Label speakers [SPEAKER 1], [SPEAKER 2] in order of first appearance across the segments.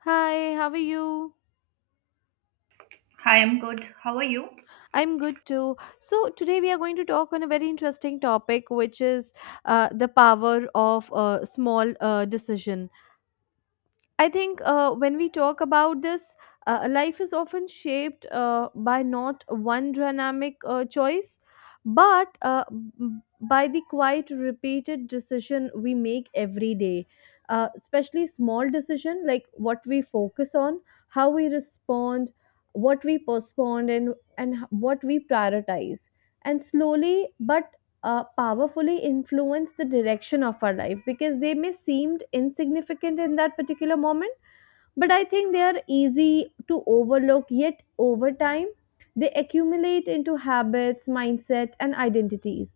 [SPEAKER 1] Hi, how are you?
[SPEAKER 2] Hi, I'm good. How are you?
[SPEAKER 1] I'm good too. So, today we are going to talk on a very interesting topic, which is the power of small decision. I think when we talk about this, life is often shaped by not one dynamic choice, but b- by the quite repeated decision we make every day. Especially small decision like what we focus on, how we respond, what we postpone, and what we prioritize. And slowly but powerfully influence the direction of our life because they may seemed insignificant in that particular moment, but I think they are easy to overlook, yet over time, they accumulate into habits, mindset, and identities.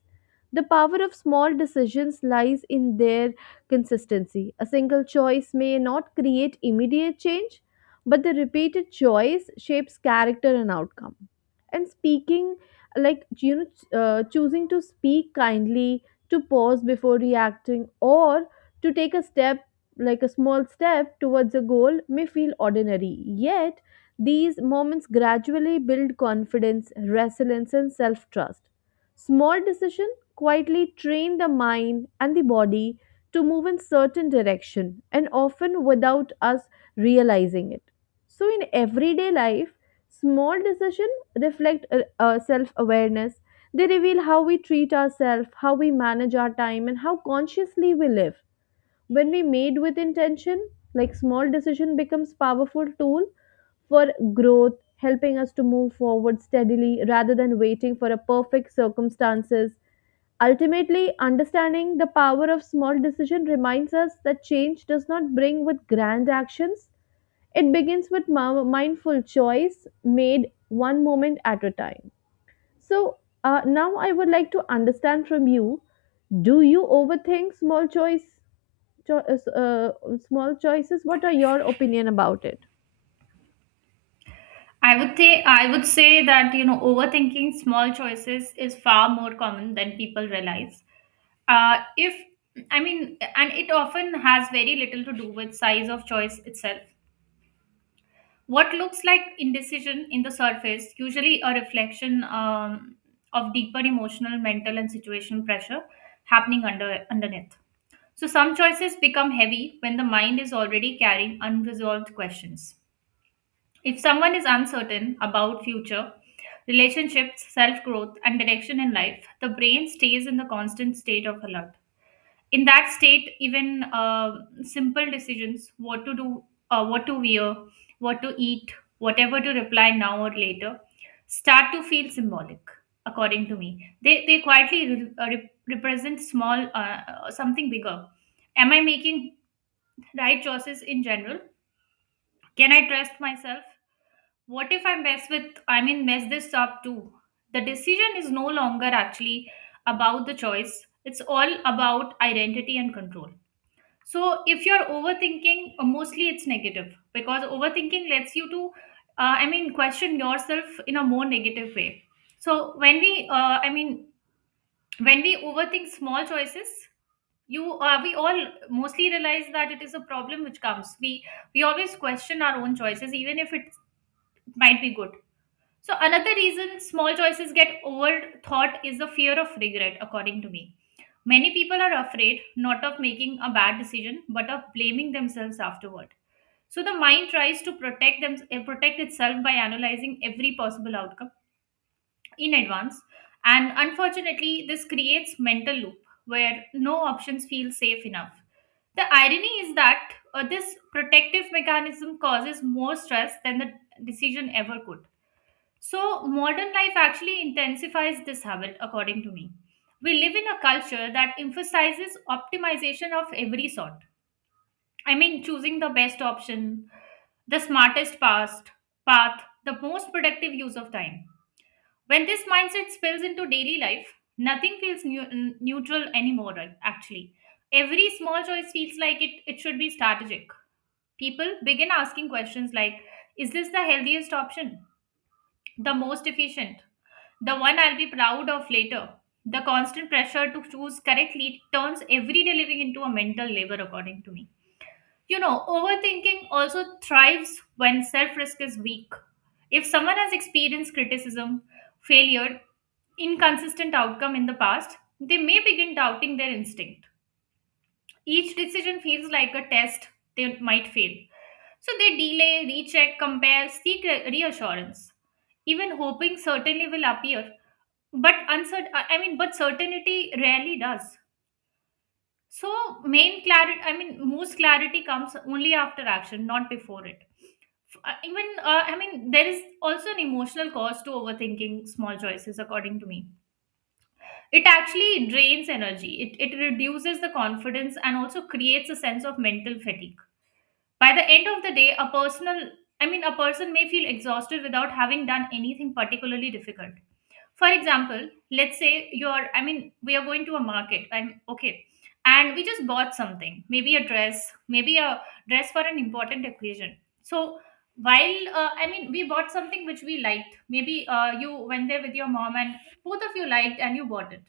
[SPEAKER 1] The power of small decisions lies in their consistency. A single choice may not create immediate change, but the repeated choice shapes character and outcome. And speaking, choosing to speak kindly, to pause before reacting, or to take a step like a small step towards a goal may feel ordinary, yet these moments gradually build confidence, resilience, and self trust. Small decisions quietly train the mind and the body to move in certain direction and often without us realizing it. So in everyday life, small decisions reflect self awareness. They reveal how we treat ourselves, how we manage our time, and how consciously we live when we made with intention, like small decision becomes powerful tool for growth, helping us to move forward steadily rather than waiting for a perfect circumstances. Ultimately, understanding the power of small decision reminds us that change does not bring with grand actions, it begins with mindful choice made one moment at a time. So now I would like to understand from you, do you overthink small cho- uh, uh, small choices? What are your opinion about it?
[SPEAKER 2] I would say that you know overthinking small choices is far more common than people realize. If I mean, And it often has very little to do with size of choice itself. What looks like indecision in the surface, usually a reflection of deeper emotional, mental, and situational pressure happening underneath. So some choices become heavy when the mind is already carrying unresolved questions. If someone is uncertain about future, relationships, self-growth, and direction in life, the brain stays in the constant state of alert. In that state, even simple decisions, what to do, what to wear, what to eat, whatever to reply now or later, start to feel symbolic, according to me. They quietly represent something bigger. Am I making right choices in general? Can I trust myself? What if I mess this up too? The decision is no longer actually about the choice, it's all about identity and control. So if you're overthinking, mostly it's negative because overthinking lets you to, question yourself in a more negative way. So I mean, when we overthink small choices, you we all mostly realize that it is a problem which comes. We always question our own choices, even if it might be good. So another reason small choices get overthought is the fear of regret, according to me. Many people are afraid not of making a bad decision, but of blaming themselves afterward. So the mind tries to protect them, protect itself by analyzing every possible outcome in advance, and unfortunately, this creates mental loop where no options feel safe enough. The irony is that this protective mechanism causes more stress than the decision ever could. So, modern life actually intensifies this habit, according to me. We live in a culture that emphasizes optimization of every sort. I mean, choosing the best option, the smartest past, path, the most productive use of time. When this mindset spills into daily life, nothing feels neutral anymore, right, actually. Every small choice feels like it should be strategic. People begin asking questions like, is this the healthiest option? The most efficient? The one I'll be proud of later. The constant pressure to choose correctly turns everyday living into a mental labor, according to me. You know, overthinking also thrives when self risk is weak. If someone has experienced criticism, failure, inconsistent outcome in the past, they may begin doubting their instinct. Each decision feels like a test they might fail. So they delay, recheck, compare, seek reassurance. Even hoping certainly will appear, but uncertain I mean but certainty rarely does. So main clarity I mean most clarity comes only after action, not before it. F- even I mean There is also an emotional cost to overthinking small choices, according to me. It actually drains energy, it reduces the confidence and also creates a sense of mental fatigue. By the end of the day, a person may feel exhausted without having done anything particularly difficult. For example, let's say you're I mean we are going to a market. I'm okay. And we just bought something, maybe a dress, maybe a dress for an important occasion. So while I mean we bought something which we liked. Maybe you went there with your mom and both of you liked and you bought it.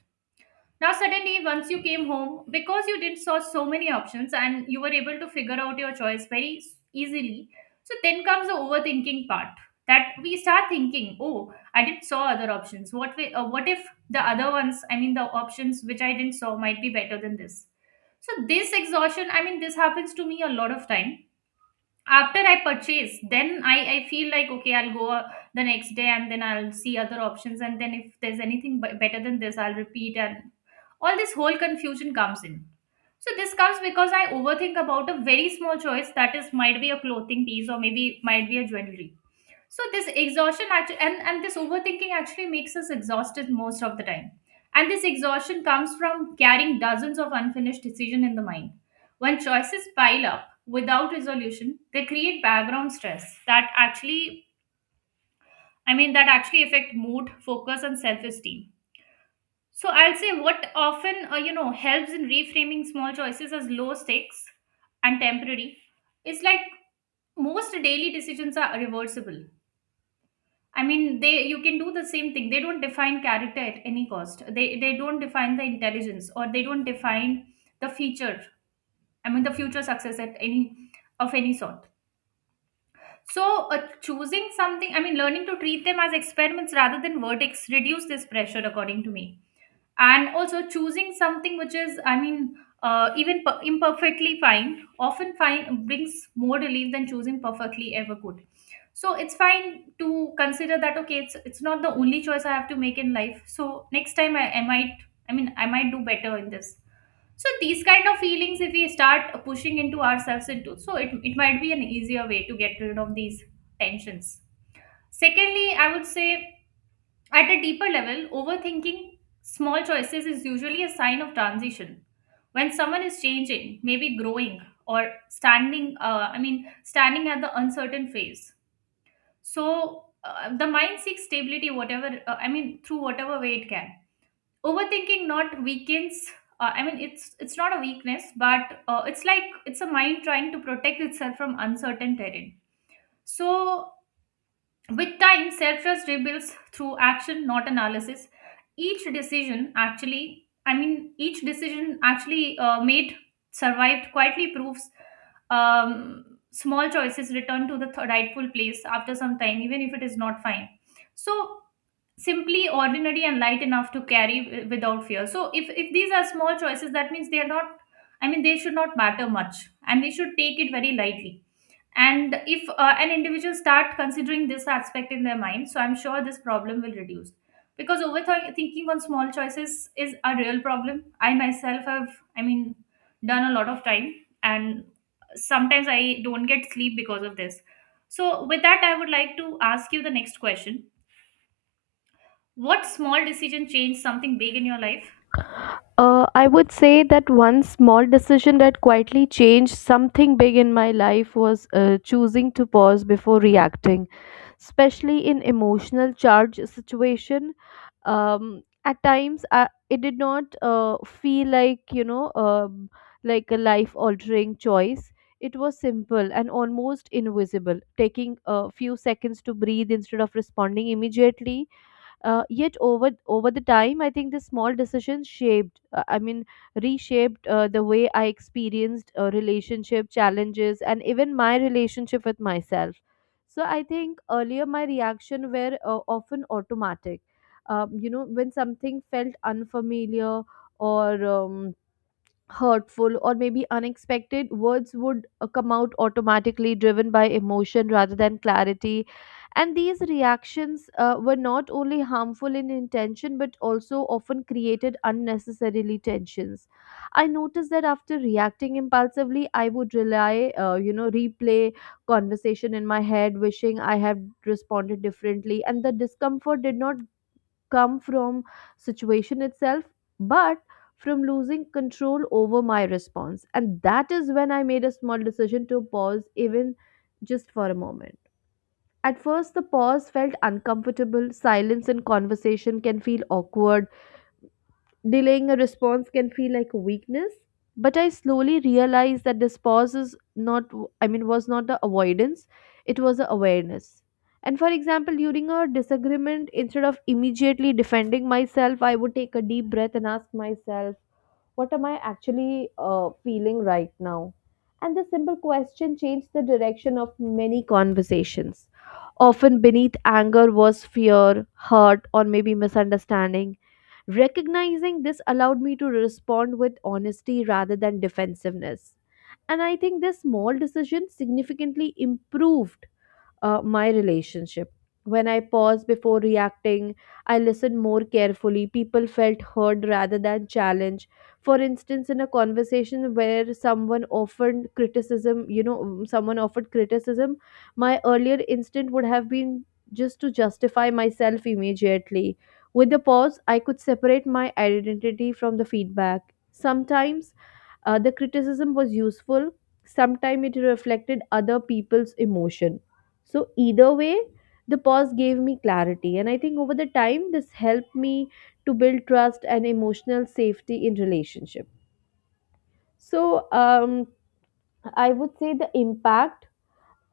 [SPEAKER 2] Now, suddenly, once you came home, because you did saw so many options and you were able to figure out your choice very easily, so then comes the overthinking part. That we start thinking, oh, I didn't saw other options. What if the other ones, I mean, the options which I didn't saw might be better than this? So this exhaustion, I mean, this happens to me a lot of time. After I purchase, then I feel like, okay, I'll go the next day and then I'll see other options, and then if there's anything better than this, I'll repeat and all this whole confusion comes in. So this comes because I overthink about a very small choice, that is, might be a clothing piece or maybe might be a jewelry. So this exhaustion actually, and this overthinking actually makes us exhausted most of the time. And this exhaustion comes from carrying dozens of unfinished decisions in the mind. When choices pile up without resolution, they create background stress that actually that actually affect mood, focus, and self-esteem. So I'll say what often you know helps in reframing small choices as low stakes and temporary is like, most daily decisions are reversible. I mean, they you can do the same thing. They don't define character at any cost. They don't define the intelligence, or they don't define the future. I mean, the future success at any of any sort. So choosing something, I mean, learning to treat them as experiments rather than verdicts reduce this pressure, according to me. And also choosing something which is even imperfectly fine, often fine, brings more relief than choosing perfectly ever good. So it's fine to consider that, okay, it's not the only choice I have to make in life. So next time I might I might do better in this. So these kind of feelings, if we start pushing into ourselves into, so it might be an easier way to get rid of these tensions. Secondly, I would say at a deeper level, overthinking small choices is usually a sign of transition. When someone is changing, maybe growing or standing at the uncertain phase. So the mind seeks stability, through whatever way it can. Overthinking not weakens. It's not a weakness, but it's like it's a mind trying to protect itself from uncertain terrain. So with time, self trust rebuilds through action, not analysis. Each decision actually made, survived, quietly proves small choices return to the rightful place after some time, even if it is not fine. So, simply ordinary and light enough to carry without fear. So, if these are small choices, that means they are not, I mean, they should not matter much, and we should take it very lightly. And if an individual start considering this aspect in their mind, so I'm sure this problem will reduce, because overthinking on small choices is a real problem I myself have, i mean done a lot of time. And sometimes I don't get sleep because of this. So with that, I would like to ask you the next question. What small decision changed something big in your life?
[SPEAKER 1] I would say that one small decision that quietly changed something big in my life was choosing to pause before reacting, especially in emotional charge situation. At times, it did not feel like like a life-altering choice. It was simple and almost invisible, taking a few seconds to breathe instead of responding immediately. Yet over the time, I think the small decisions reshaped the way I experienced relationship challenges and even my relationship with myself. So I think earlier my reaction were often automatic. You know, when something felt unfamiliar or um, hurtful or maybe unexpected, words would come out automatically, driven by emotion rather than clarity. And these reactions were not only harmful in intention but also often created unnecessarily tensions. I noticed that after reacting impulsively, I would rely you know replay conversation in my head wishing I had responded differently, and the discomfort did not come from situation itself, but from losing control over my response. And that is when I made a small decision to pause, even just for a moment. At first the pause felt uncomfortable, silence in conversation can feel awkward. Delaying a response can feel like weakness, but I slowly realized that this pause is not, I mean, was not the avoidance, it was the awareness. And for example, during a disagreement, instead of immediately defending myself, I would take a deep breath and ask myself, what am I actually feeling right now? And this simple question changed the direction of many conversations. Often beneath anger was fear, hurt, or maybe misunderstanding. Recognizing this allowed me to respond with honesty rather than defensiveness. And I think this small decision significantly improved my relationship. When I paused before reacting, I listened more carefully. People felt heard rather than challenged. For instance, in a conversation where someone offered criticism, my earlier instinct would have been just to justify myself immediately. With the pause, I could separate my identity from the feedback. Sometimes the criticism was useful, sometimes it reflected other people's emotion. So either way, the pause gave me clarity, and I think over the time, this helped me to build trust and emotional safety in relationship. So I would say the impact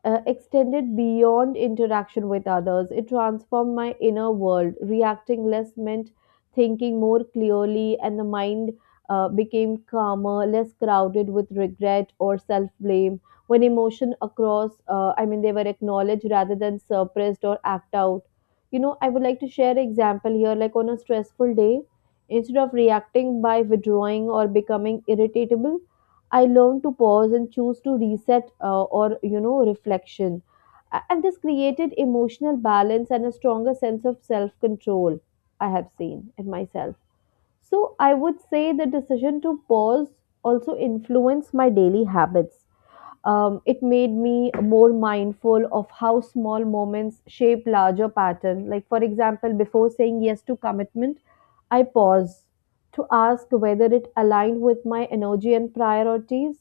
[SPEAKER 1] extended beyond interaction with others. It transformed my inner world. Reacting less meant thinking more clearly, and the mind became calmer, less crowded with regret or self blame. When emotion across, they were acknowledged rather than suppressed or act out. You know, I would like to share an example here. Like on a stressful day, instead of reacting by withdrawing or becoming irritable, I learned to pause and choose to reset or reflection. And this created emotional balance and a stronger sense of self control, I have seen in myself. So I would say the decision to pause also influenced my daily habits. It made me more mindful of how small moments shape larger pattern. Like for example, before saying yes to commitment, I pause to ask whether it aligned with my energy and priorities.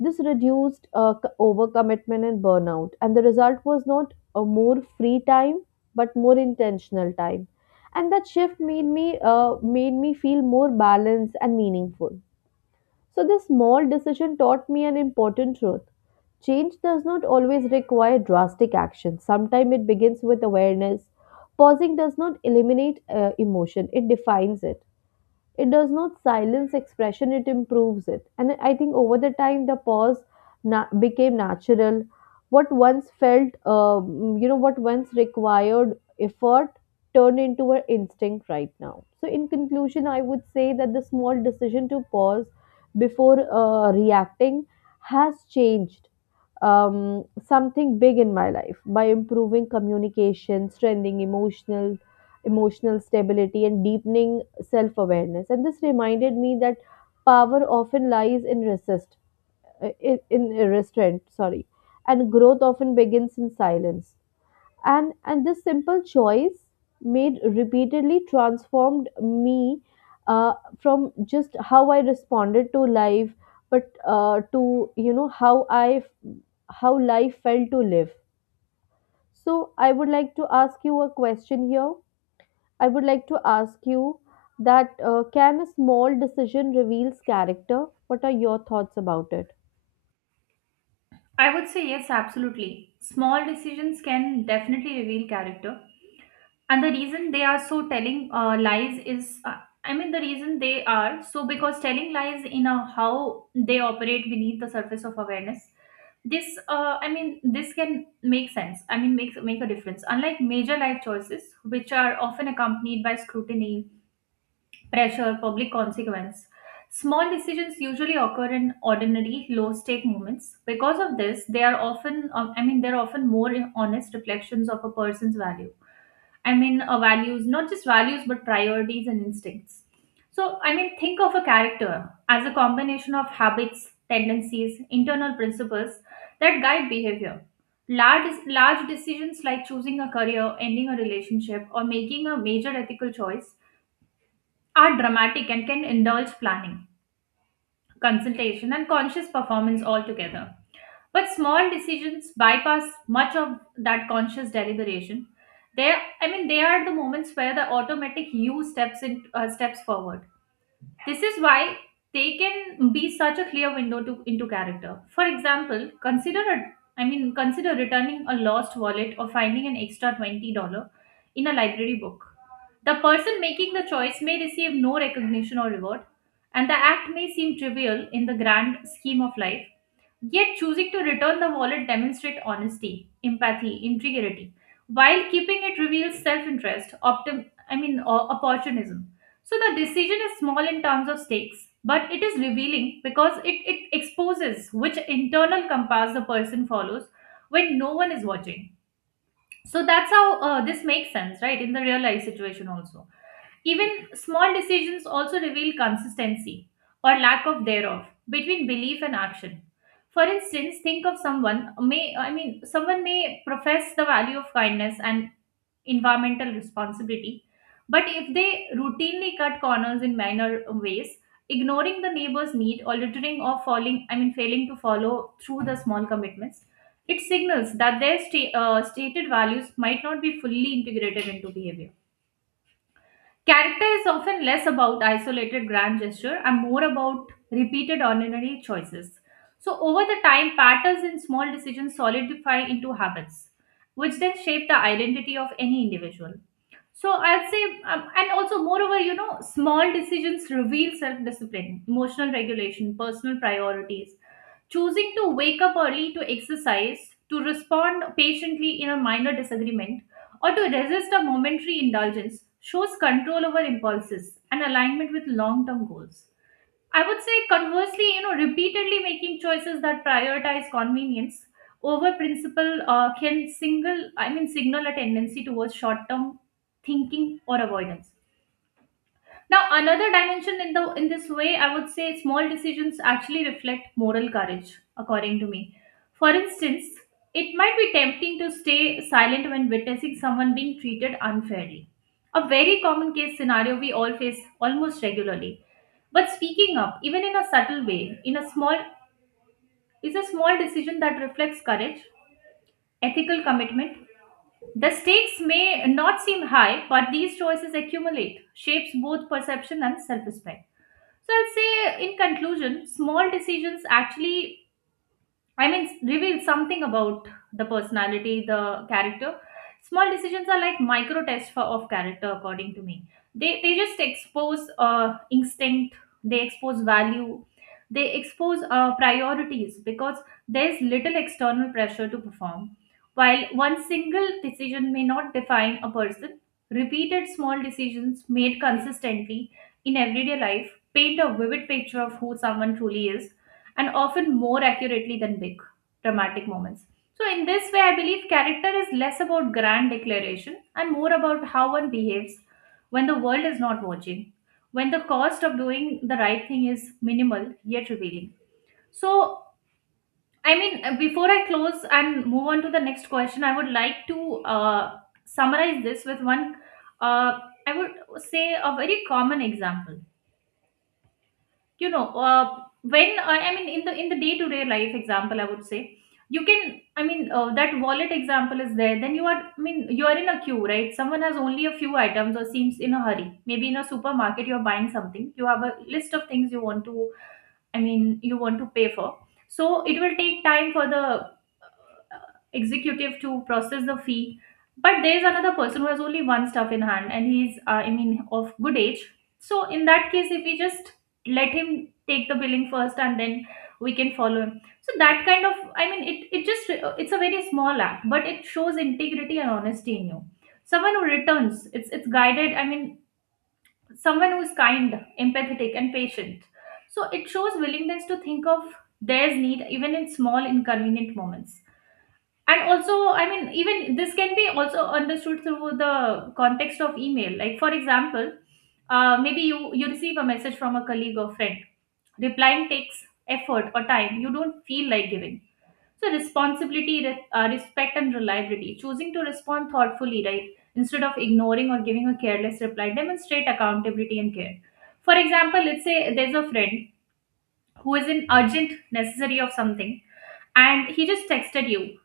[SPEAKER 1] This reduced overcommitment and burnout, and the result was not a more free time, but more intentional time. And that shift made me feel more balanced and meaningful. So this small decision taught me an important truth. Change does not always require drastic action. Sometimes it begins with awareness. Pausing does not eliminate emotion, it defines it. It does not silence expression, it improves it. And I think over the time, the pause became natural. What once felt, what once required effort turned into an instinct right now. So, in conclusion, I would say that the small decision to pause before reacting has changed something big in my life by improving communication, strengthening emotional stability, and deepening self awareness. And this reminded me that power often lies in restraint. Sorry. And growth often begins in silence, and this simple choice made repeatedly transformed me uh, from just how I responded to life, but to you know how I how life felt to live. So I would like to ask you a question here. I would like to ask you that can a small decision reveals character? What are your thoughts about it?
[SPEAKER 2] I would say yes, absolutely. Small decisions can definitely reveal character. And the reason they are so telling lies is, I mean, the reason they are so because telling lies in a how they operate beneath the surface of awareness. This can make sense. Make a difference. Unlike major life choices, which are often accompanied by scrutiny, pressure, public consequence. Small decisions usually occur in ordinary, low-stake moments. Because of this, they are often, they're often more honest reflections of a person's values, not just values, but priorities and instincts. So, I mean, think of a character as a combination of habits, tendencies, internal principles that guide behavior. Large decisions like choosing a career, ending a relationship, or making a major ethical choice are dramatic and can indulge planning, consultation, and conscious performance altogether. But small decisions bypass much of that conscious deliberation. They, they are the moments where the automatic you steps forward. This is why they can be such a clear window to into character. For example, consider returning a lost wallet or finding an extra $20 in a library book. The person making the choice may receive no recognition or reward, and the act may seem trivial in the grand scheme of life. Yet choosing to return the wallet demonstrates honesty, empathy, integrity, while keeping it reveals self-interest, or opportunism. So the decision is small in terms of stakes, but it is revealing because it exposes which internal compass the person follows when no one is watching. So that's how this makes sense, right? In the real life situation also. Even small decisions also reveal consistency or lack of thereof between belief and action. For instance, think of someone may profess the value of kindness and environmental responsibility, but if they routinely cut corners in minor ways, ignoring the neighbor's need or littering or falling I mean failing to follow through the small commitments, it signals that their stated values might not be fully integrated into behavior. Character is often less about isolated grand gesture and more about repeated ordinary choices. So over the time, patterns in small decisions solidify into habits, which then shape the identity of any individual. So I'd say, and also moreover, small decisions reveal self-discipline, emotional regulation, personal priorities, choosing to wake up early to exercise, to respond patiently in a minor disagreement, or to resist a momentary indulgence shows control over impulses and alignment with long term goals. I would say, conversely, repeatedly making choices that prioritize convenience over principle can signal a tendency towards short term thinking or avoidance. Now, another dimension in this way, I would say small decisions actually reflect moral courage, according to me. For instance, it might be tempting to stay silent when witnessing someone being treated unfairly. A very common case scenario we all face almost regularly. But speaking up, even in a subtle way, in a small is a small decision that reflects courage, ethical commitment. The stakes may not seem high, but these choices accumulate, shapes both perception and self-respect. So I'll say in conclusion, small decisions reveals something about the personality, the character. Small decisions are like micro tests of character, according to me. They just expose instinct, they expose value, they expose priorities because there's little external pressure to perform. While one single decision may not define a person, repeated small decisions made consistently in everyday life paint a vivid picture of who someone truly is, and often more accurately than big dramatic moments. So, in this way, I believe character is less about grand declaration and more about how one behaves when the world is not watching, when the cost of doing the right thing is minimal yet revealing. So, before I close and move on to the next question, I would like to summarize this with one, uh, I would say, a very common example. You know uh, when uh, i mean in the day to day life example, I would say you can, that wallet example is there. Then you are, I mean, you are in a queue, right? Someone has only a few items or seems in a hurry. Maybe in a supermarket you're buying something, you have a list of things you want to, I mean, you want to pay for. So it will take time for the executive to process the fee. But there is another person who has only one stuff in hand, and he's, of good age. So in that case, if we just let him take the billing first, and then we can follow him. So that kind of, it just it's a very small act, but it shows integrity and honesty in you. Someone who returns, it's it's guided. Someone who is kind, empathetic, and patient. So it shows willingness to think of theirs need even in small inconvenient moments. And also, I mean, even this can be also understood through the context of email. Like, for example, maybe you receive a message from a colleague or friend, replying takes effort or time you don't feel like giving. So responsibility, respect and reliability, choosing to respond thoughtfully, right, instead of ignoring or giving a careless reply, demonstrate accountability and care. For example, let's say there's a friend who is in urgent necessary of something and he just texted you,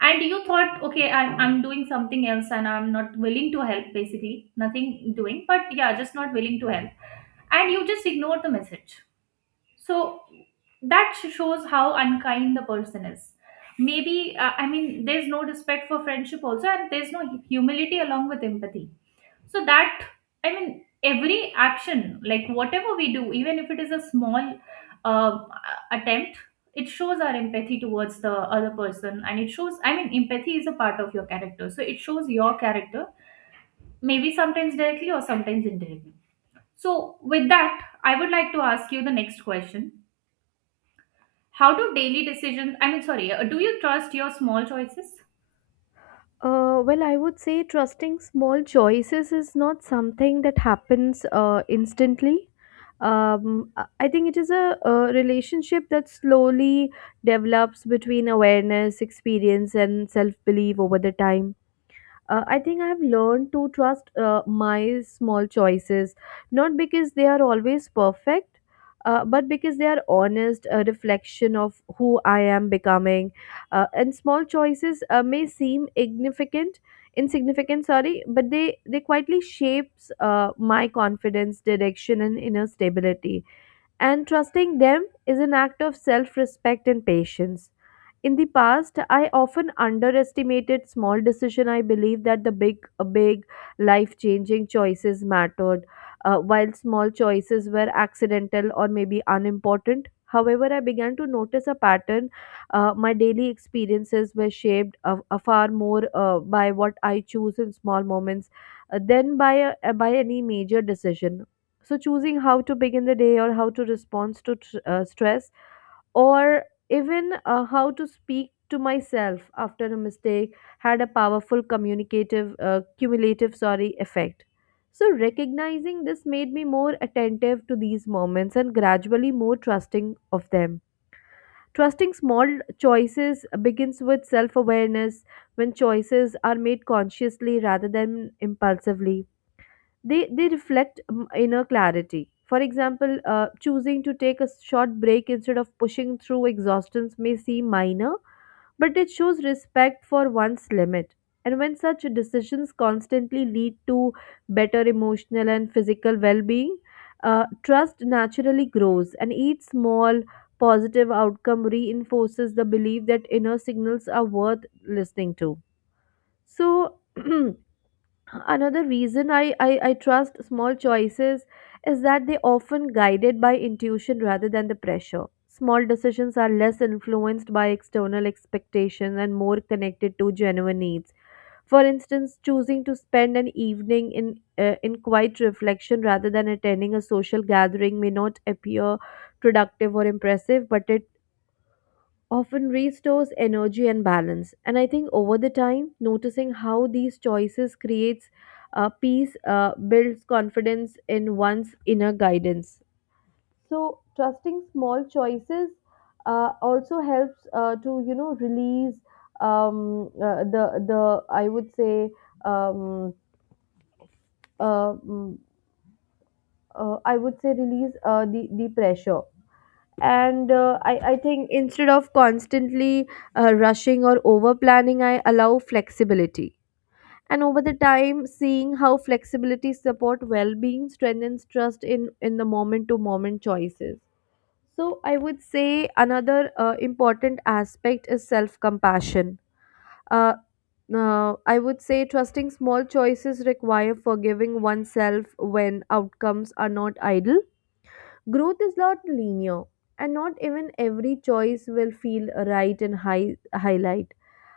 [SPEAKER 2] and you thought, okay, I'm doing something else and I'm not willing to help, basically. Nothing doing, but yeah, just not willing to help. And you just ignore the message. So that shows how unkind the person is. Maybe, there's no respect for friendship also, and there's no humility along with empathy. So that, I mean, every action, like whatever we do, even if it is a small uh, attempt, it shows our empathy towards the other person, and it shows, I mean, empathy is a part of your character, so it shows your character, maybe sometimes directly or sometimes indirectly. So with that, I would like to ask you the next question. How do daily decisions, I mean, sorry, do you trust your small choices?
[SPEAKER 1] Well, I would say trusting small choices is not something that happens instantly. I think it is a relationship that slowly develops between awareness, experience, and self belief over the time. I think I've learned to trust my small choices, not because they are always perfect, but because they are honest, a reflection of who I am becoming. And small choices may seem ignificant, insignificant, sorry, but they quietly shapes my confidence, direction, and inner stability. And trusting them is an act of self-respect and patience. In the past, I often underestimated small decision. I believe that the big life-changing choices mattered, while small choices were accidental or maybe unimportant. However, I began to notice a pattern. My daily experiences were shaped a far more by what I choose in small moments than by any major decision. So, choosing how to begin the day or how to respond to stress or even how to speak to myself after a mistake had a powerful cumulative, sorry, effect. So recognizing this made me more attentive to these moments and gradually more trusting of them. Trusting small choices begins with self awareness. When choices are made consciously rather than impulsively, they reflect inner clarity. For example, choosing to take a short break instead of pushing through exhaustions may seem minor, but it shows respect for one's limit. And when such decisions constantly lead to better emotional and physical well-being, trust naturally grows, and each small positive outcome reinforces the belief that inner signals are worth listening to. So another reason I trust small choices is that they often guided by intuition rather than the pressure. Small decisions are less influenced by external expectations and more connected to genuine needs. For instance, choosing to spend an evening in quiet reflection rather than attending a social gathering may not appear productive or impressive, but it often restores energy and balance. And I think over the time noticing how these choices creates peace, builds confidence in one's inner guidance. So trusting small choices also helps to release um, uh, the the I would say um, mm, I would say release the pressure. And I think instead of constantly rushing or over planning, I allow flexibility. And over the time seeing how flexibility support well-being strengthens trust in the moment to moment choices. So I would say another important aspect is self compassion. uh, I would say trusting small choices require forgiving oneself when outcomes are not ideal. Growth is not linear, and not even every choice will feel right in highlight.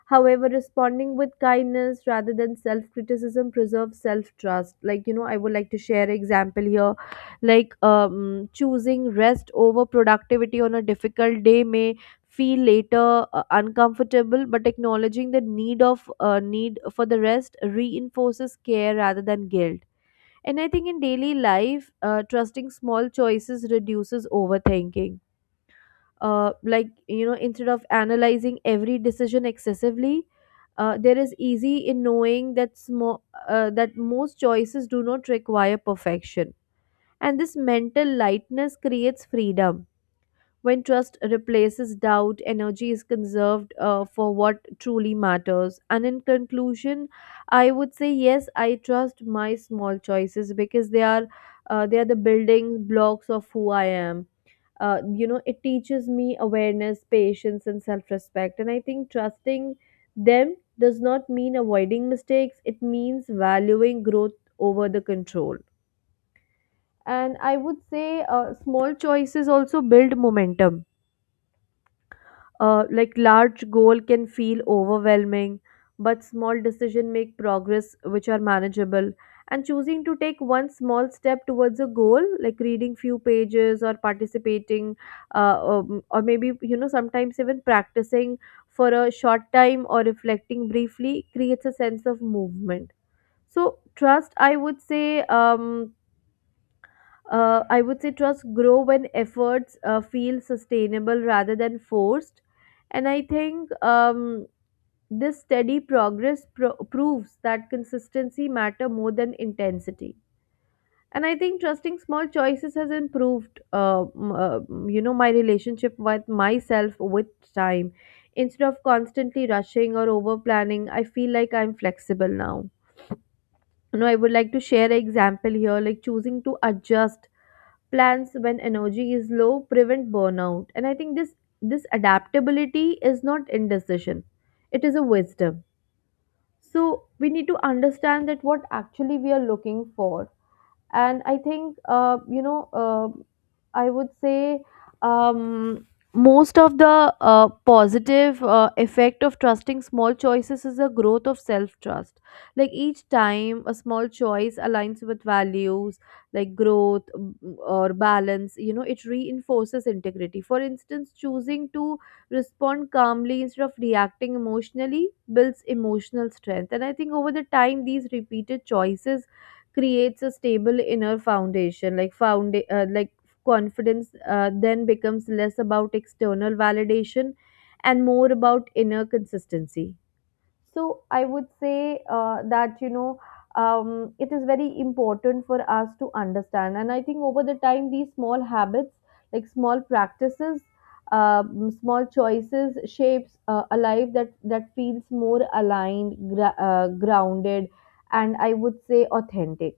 [SPEAKER 1] However, responding with kindness rather than self criticism preserves self trust. Like, you know, I would like to share an example here. Like, choosing rest over productivity on a difficult day may feel later uncomfortable, but acknowledging the need of need for the rest reinforces care rather than guilt. And I think in daily life, trusting small choices reduces overthinking. Like, you know, instead of analyzing every decision excessively, there is easy in knowing that, that most choices do not require perfection. And this mental lightness creates freedom. When trust replaces doubt, energy is conserved for what truly matters. And in conclusion, I would say yes, I trust my small choices because they are the building blocks of who I am. You know, it teaches me awareness, patience, and self-respect. And I think trusting them does not mean avoiding mistakes. It means valuing growth over the control. And I would say small choices also build momentum. Like, large goal can feel overwhelming, but small decision make progress which are manageable. And choosing to take one small step towards a goal, like reading few pages or participating, or maybe you know sometimes even practicing for a short time or reflecting briefly, creates a sense of movement. So trust, I would say trust grow when efforts feel sustainable rather than forced. And I think this steady progress proves that consistency matter more than intensity. And I think trusting small choices has improved, you know, my relationship with myself with time. Instead of constantly rushing or over planning, I feel like I'm flexible now. You know, I would like to share an example here, like choosing to adjust plans when energy is low prevent burnout. And I think this adaptability is not indecision, it is a wisdom. So we need to understand that what actually we are looking for. And I think I would say, um, most of the positive effect of trusting small choices is the growth of self trust. Like each time a small choice aligns with values like growth, or balance, you know, it reinforces integrity. For instance, choosing to respond calmly instead of reacting emotionally builds emotional strength. And I think over the time these repeated choices creates a stable inner foundation, like found like confidence then becomes less about external validation and more about inner consistency. So I would say that you know, it is very important for us to understand. And I think over the time these small habits, like small practices, small choices shapes a life that feels more aligned, grounded, and I would say authentic.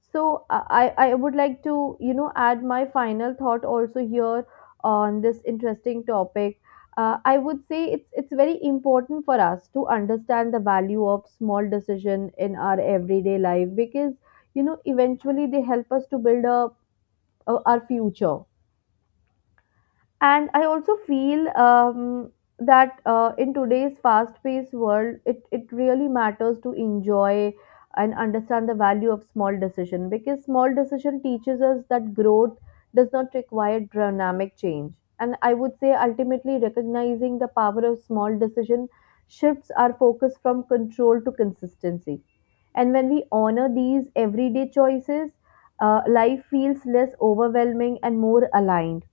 [SPEAKER 1] So I would like to, you know, add my final thought also here on this interesting topic. I would say it's very important for us to understand the value of small decision in our everyday life, because you know eventually they help us to build a our future. And I also feel that in today's fast-paced world, it really matters to enjoy and understand the value of small decision, because small decision teaches us that growth does not require dynamic change. And I would say ultimately recognizing the power of small decision shifts our focus from control to consistency. And when we honor these everyday choices, life feels less overwhelming and more aligned.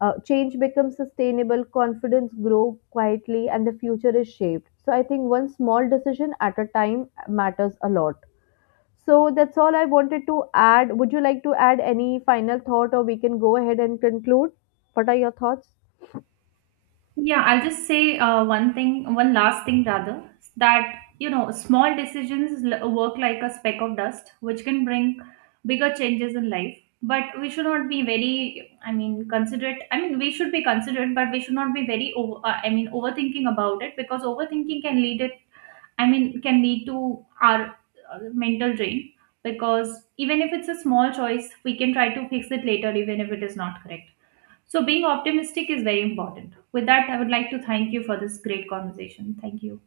[SPEAKER 1] Uh, change becomes sustainable, confidence grow quietly, and the future is shaped, so I think one small decision at a time matters a lot. So that's all I wanted to add. Would you like to add any final thought, or we can go ahead and conclude? What are your thoughts?
[SPEAKER 2] Yeah, I'll just say one thing, one last thing rather, that, you know, small decisions work like a speck of dust, which can bring bigger changes in life. But we should not be very, considerate. I mean, we should be considerate, but we should not be very, over, overthinking about it, because overthinking can lead it. I mean, can lead to our mental drain, because even if it's a small choice, we can try to fix it later, even if it is not correct. So, being optimistic is very important. With that, I would like to thank you for this great conversation. Thank you.